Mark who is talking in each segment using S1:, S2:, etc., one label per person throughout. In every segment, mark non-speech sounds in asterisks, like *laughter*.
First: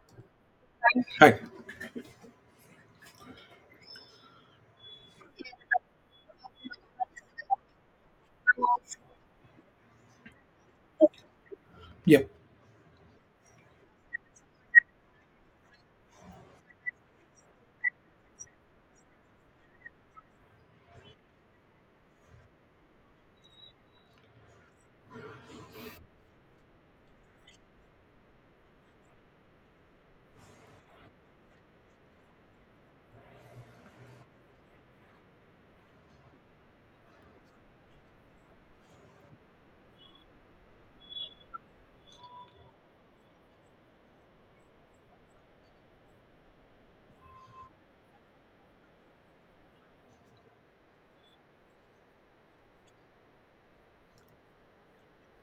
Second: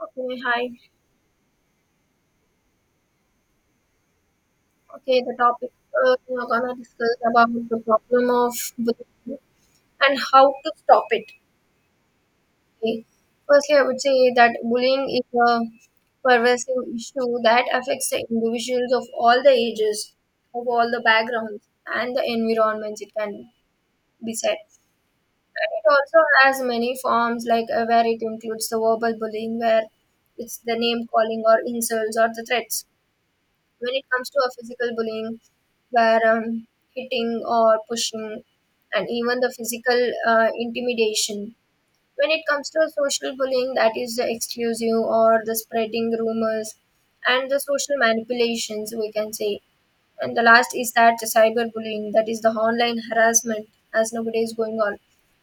S1: Okay, hi.
S2: Hi.
S1: Okay, the topic we are gonna discuss about the problem of bullying and how to stop it.
S2: Yep.
S1: Okay. Firstly, I would say that bullying is a pervasive issue that affects the individuals of all the ages, of all the backgrounds, and the environments. It can be said. And it also has many forms, like where it includes the verbal bullying, where it's the name calling or insults or the threats, when it comes to a physical bullying where hitting or pushing and even the physical intimidation, when it comes to social bullying, that is the exclusive or the spreading rumors and the social manipulations, we can say. And the last is that the cyberbullying, that is the online harassment as nowadays going on,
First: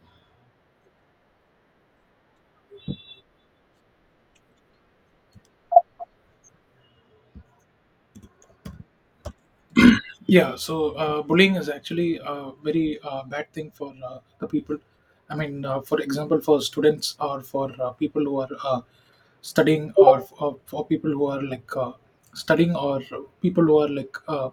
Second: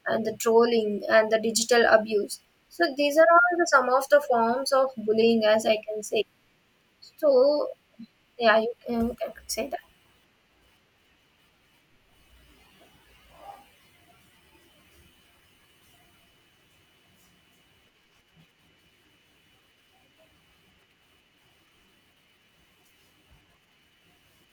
S1: and the trolling and the digital abuse. So these are all the some of the forms of bullying, as I can say. So E aí eu sei.
S2: Yeah, so bullying is actually a very bad thing for the people. I mean, for example, for students or for people who are studying, or for people who are like studying, or people who are like uh,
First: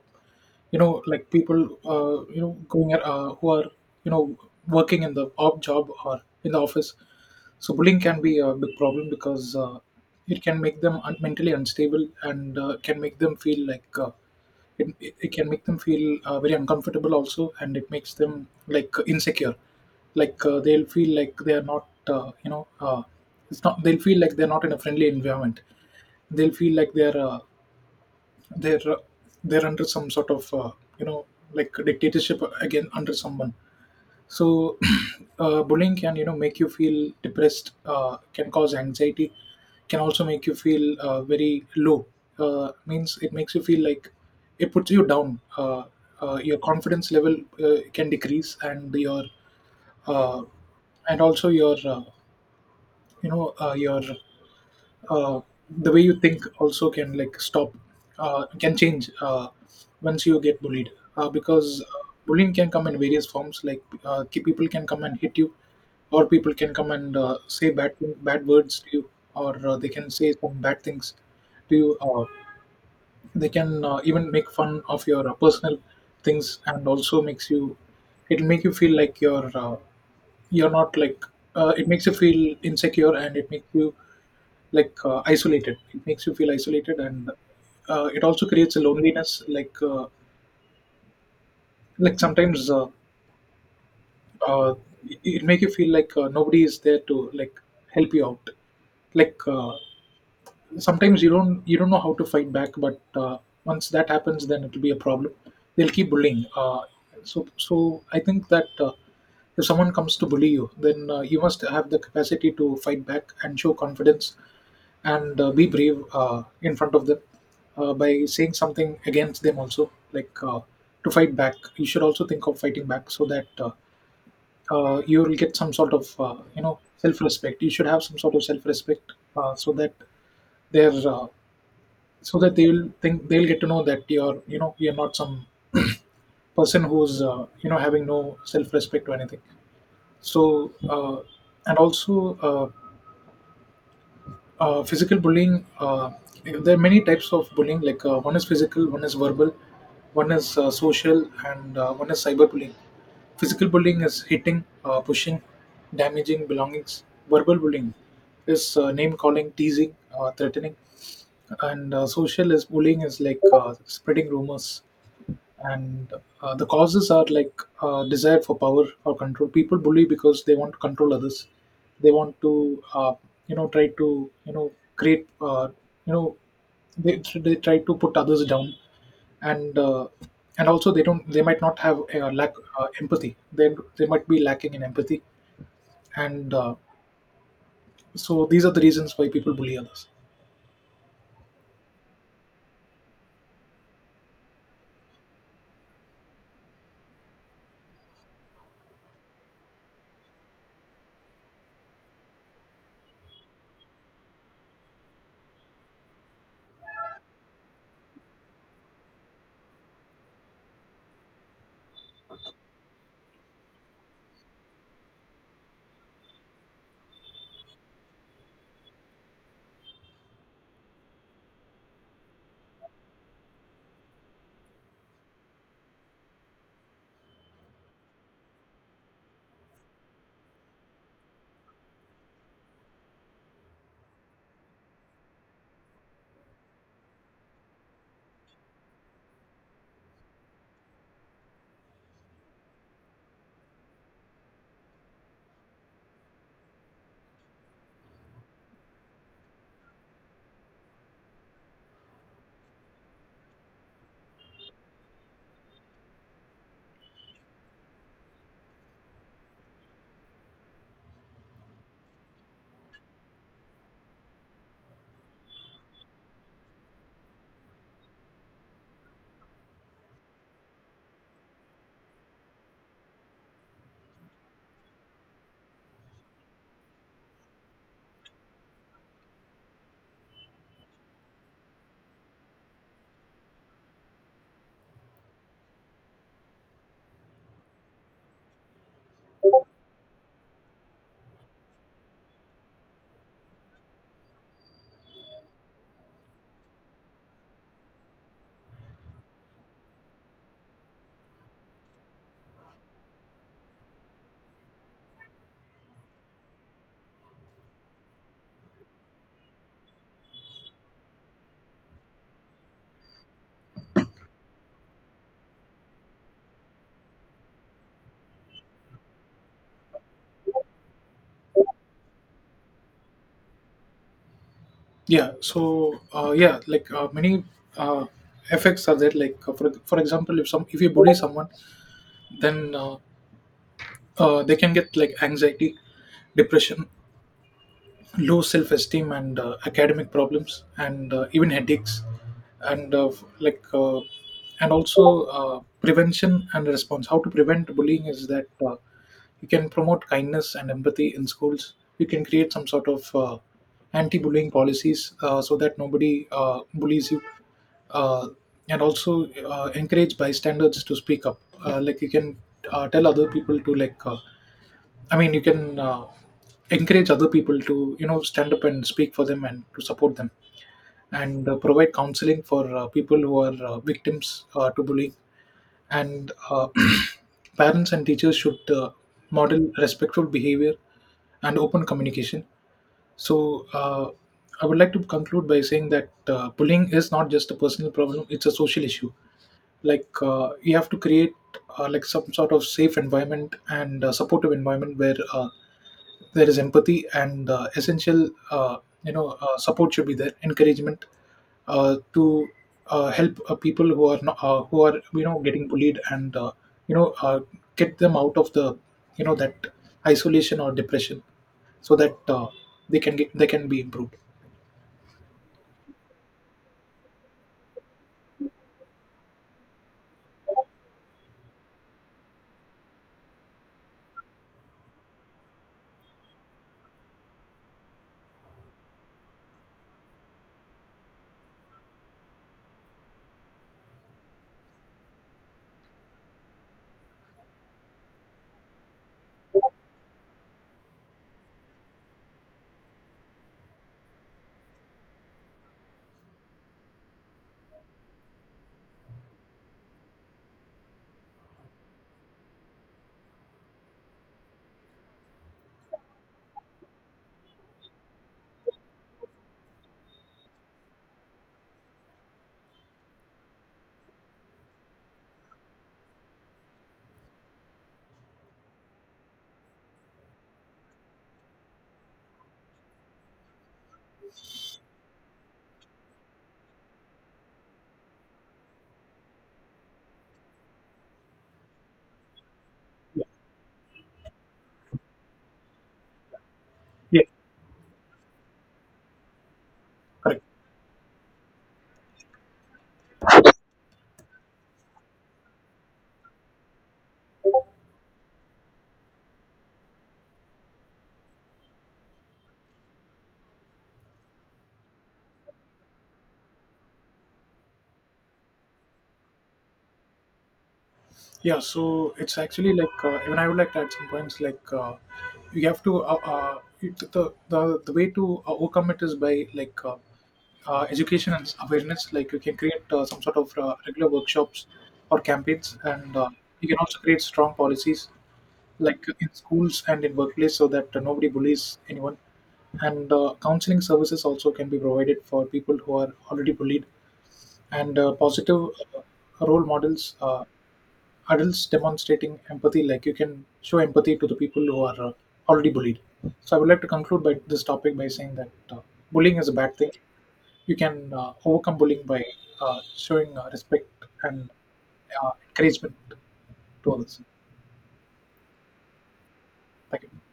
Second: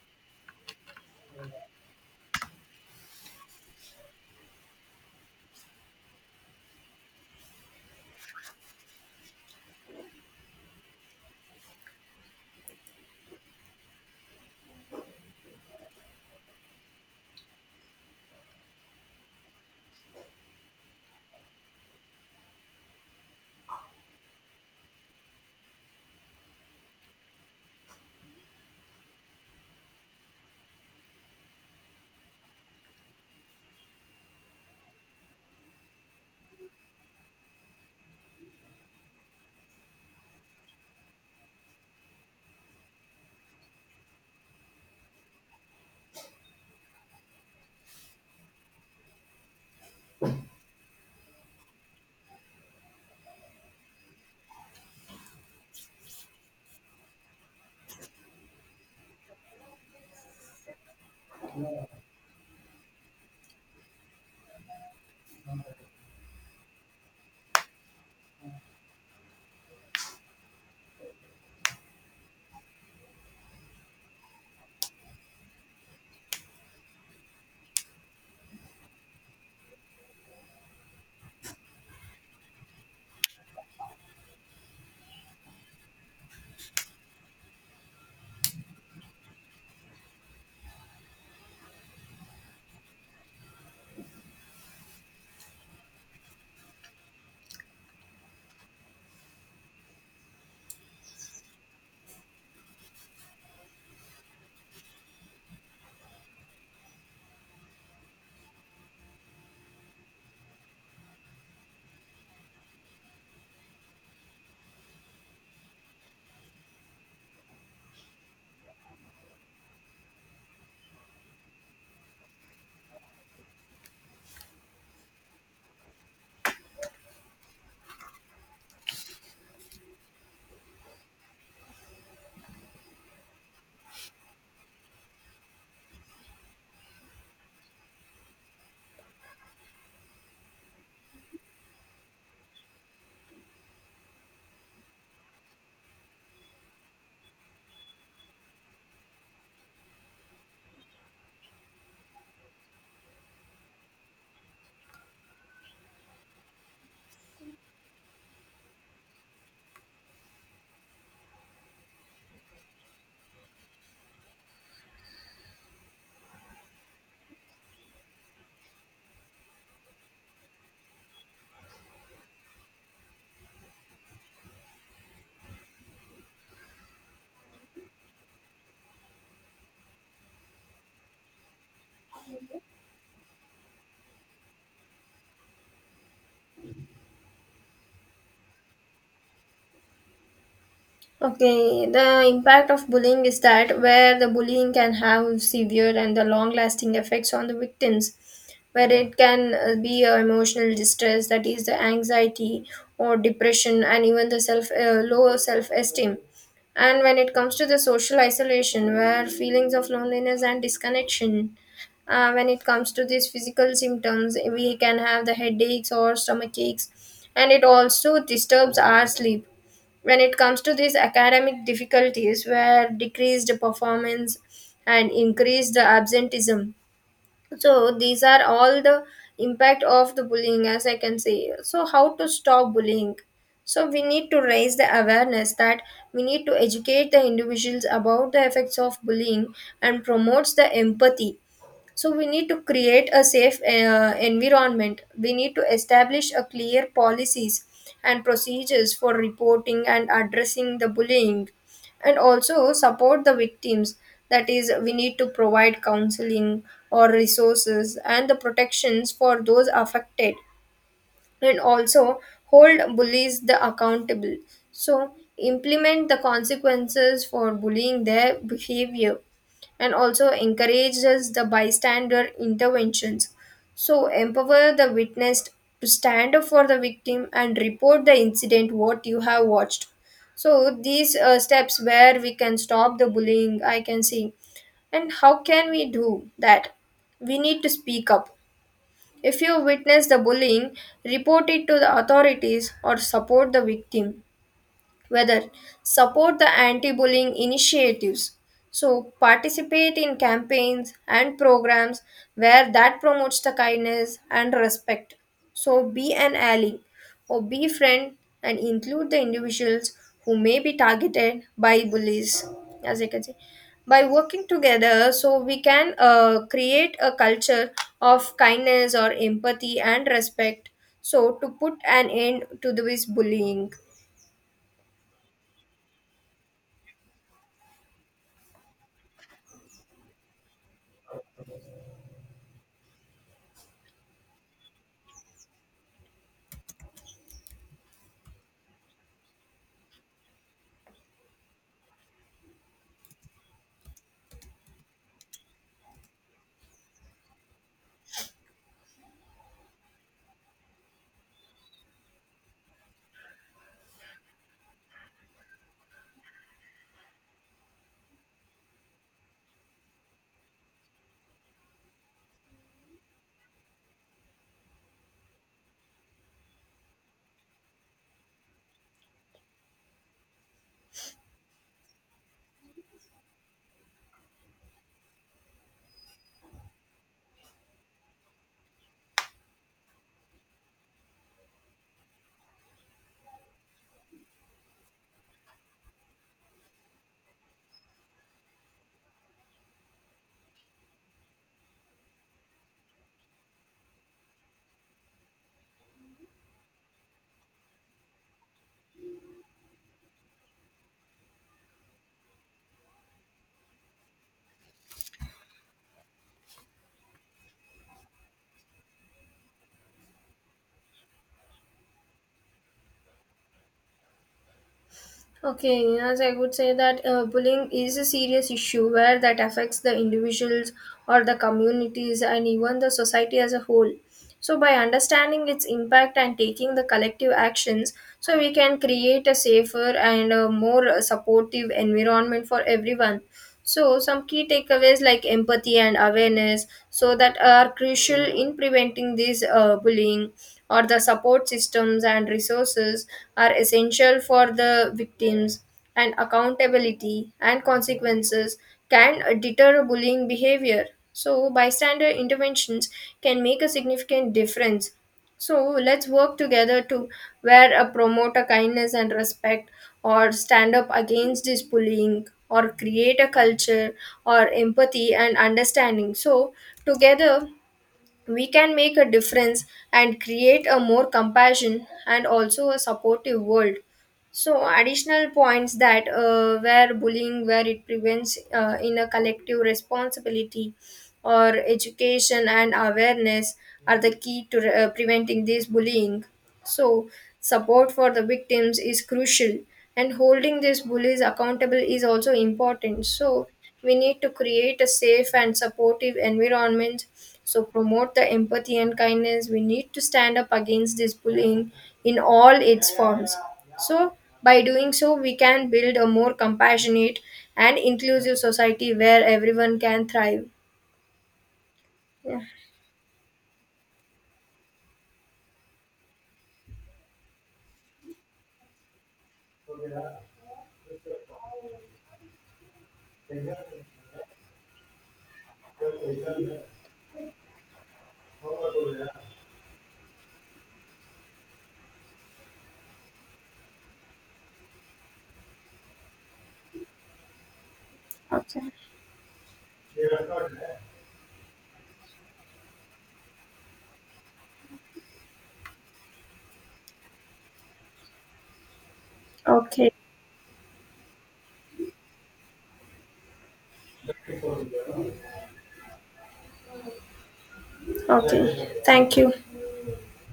S2: you know, like people, going at, who are you know working in the op job or in the office. So bullying can be a big problem because it can make them mentally unstable and can make them feel. It can make them feel very uncomfortable also, and it makes them like insecure, like they'll feel like they are not it's not, they'll feel like they're not in a friendly environment, they'll feel like they're uh, they're under some sort of you know like dictatorship again under someone. So, *clears throat* bullying can, you know, make you feel depressed, can cause anxiety, can also make you feel very low. Means it makes you feel like it puts you down. Your confidence level can decrease, and your uh, and also your you know your uh, the way you think also can like stop, can change, once you get bullied, because bullying can come in various forms, like people can come and hit you, or people can come and bad words to you, or they can say some bad things to you. They can even make fun of your personal things, and also makes you, it'll make you feel like you're not like, it makes you feel insecure and it makes you like isolated, it makes you feel isolated. And it also creates a loneliness, like sometimes uh, it make you feel like nobody is there to like help you out, like sometimes you don't know how to fight back. But once that happens, then it'll be a problem, they'll keep bullying. So I think that if someone comes to bully you, then you must have the capacity to fight back and show confidence, and be brave in front of them, by saying something against them also, like to fight back you should also think of fighting back, so that you will get some sort of, you know, self-respect. You should have some sort of self-respect, so that their so that they will think, they'll get to know that you're, you know, you're not some person who's, you know, having no self-respect or anything. So and also, uh, physical bullying, there are many types of bullying, like one is physical, one is verbal, one is social, and one is cyberbullying. Physical bullying is hitting, pushing, damaging belongings. Verbal bullying is name calling, teasing, threatening. And social is bullying is like spreading rumors. And the causes are like, desire for power or control. People bully because they want to control others, they want to, you know, try to, you know, create, you know they try to put others down. And and also they don't, they might not have, lack empathy, they might be lacking in empathy. And so these are the reasons why people bully others.
S1: Okay, the impact of bullying is that where the bullying can have severe and the long lasting effects on the victims, where it can be emotional distress, that is, the anxiety or depression, and even the self low self esteem. And when it comes to the social isolation, where feelings of loneliness and disconnection, when it comes to these physical symptoms, we can have the headaches or stomach aches, and it also disturbs our sleep. When it comes to these academic difficulties, where decreased performance and increased absenteeism. So these are all the impact of the bullying, as I can say. So how to stop bullying? So we need to raise the awareness, that we need to educate the individuals about the effects of bullying and promotes the empathy. So we need to create a safe environment, we need to establish a clear policies and procedures for reporting and addressing the bullying, and also support the victims, that is, we need to provide counseling or resources and the protections for those affected, and also hold bullies the accountable. So implement the consequences for bullying their behavior, and also encourages the bystander interventions. So empower the witness to stand up for the victim and report the incident what you have watched. So these steps where we can stop the bullying, I can see. And how can we do that? We need to speak up. If you witness the bullying, report it to the authorities or support the victim. Whether support the anti-bullying initiatives, so participate in campaigns and programs where that promotes the kindness and respect. So be an ally or be friend and include the individuals who may be targeted by bullies, as I can say. By working together, so we can create a culture of kindness or empathy and respect, so to put an end to this bullying.
S2: Yeah, so yeah, like many uh, effects are there, like for example, if some, if you bully someone, then they can get like anxiety, depression, low self-esteem, and academic problems, and even headaches. and uh, like uh, and also prevention and response. How to prevent bullying is that you can promote kindness and empathy in schools, you can create some sort of anti-bullying policies, so that nobody bullies you. uh, and also encourage bystanders to speak up. Like you can tell other people to like, I mean, you can encourage other people to, you know, stand up and speak for them and to support them. And provide counseling for people who are victims to bullying. And *clears throat* parents and teachers should model respectful behavior and open communication. So, I would like to conclude by saying that bullying is not just a personal problem, it's a social issue. Like you have to create like some sort of safe environment and supportive environment where there is empathy, and essential support should be there, encouragement to help people who are not, who are, you know, getting bullied. And you know uh, get them out of the, you know, that isolation or depression, so that they can be improved.
S1: Okay, as I would say that bullying is a serious issue where that affects the individuals or the communities and even the society as a whole. So, by understanding its impact and taking the collective actions, so we can create a safer and more supportive environment for everyone. So, some key takeaways like empathy and awareness, so that are crucial in preventing this bullying, or the support systems and resources are essential for the victims, and accountability and consequences can deter bullying behavior. So, bystander interventions can make a significant difference. So let's work together to where a promoter kindness and respect or stand up against this bullying or create a culture or empathy and understanding. So together we can make a difference and create a more compassion and also a supportive world. So additional points that where bullying where it prevents in a collective responsibility or education and awareness are the key to preventing this bullying. So
S2: Yeah.
S1: support for the victims is crucial, and holding these bullies accountable is also important. So we need to create a safe and supportive environment. So promote the empathy and kindness. We need to stand up against this bullying in all its forms. So by doing so, we can build a more compassionate and inclusive society where everyone can thrive.
S2: Yeah, so it's
S1: Yeah.
S2: actually like even I would like to add some points. Like you have to the way to overcome it is by like education and awareness. Like you can create some sort of regular workshops or campaigns, and you can also create strong policies like in schools and in workplace, so that nobody bullies anyone. And counseling services also can be provided for people who are already bullied, and positive
S1: Okay.
S2: uh, role models. Adults demonstrating empathy, like you can show empathy to the people who are already bullied. So I would like to conclude by this topic by saying that bullying is a bad
S1: Okay.
S2: thing. You can overcome bullying by showing respect and encouragement to others.
S1: Okay. Thank you.
S2: Thank you.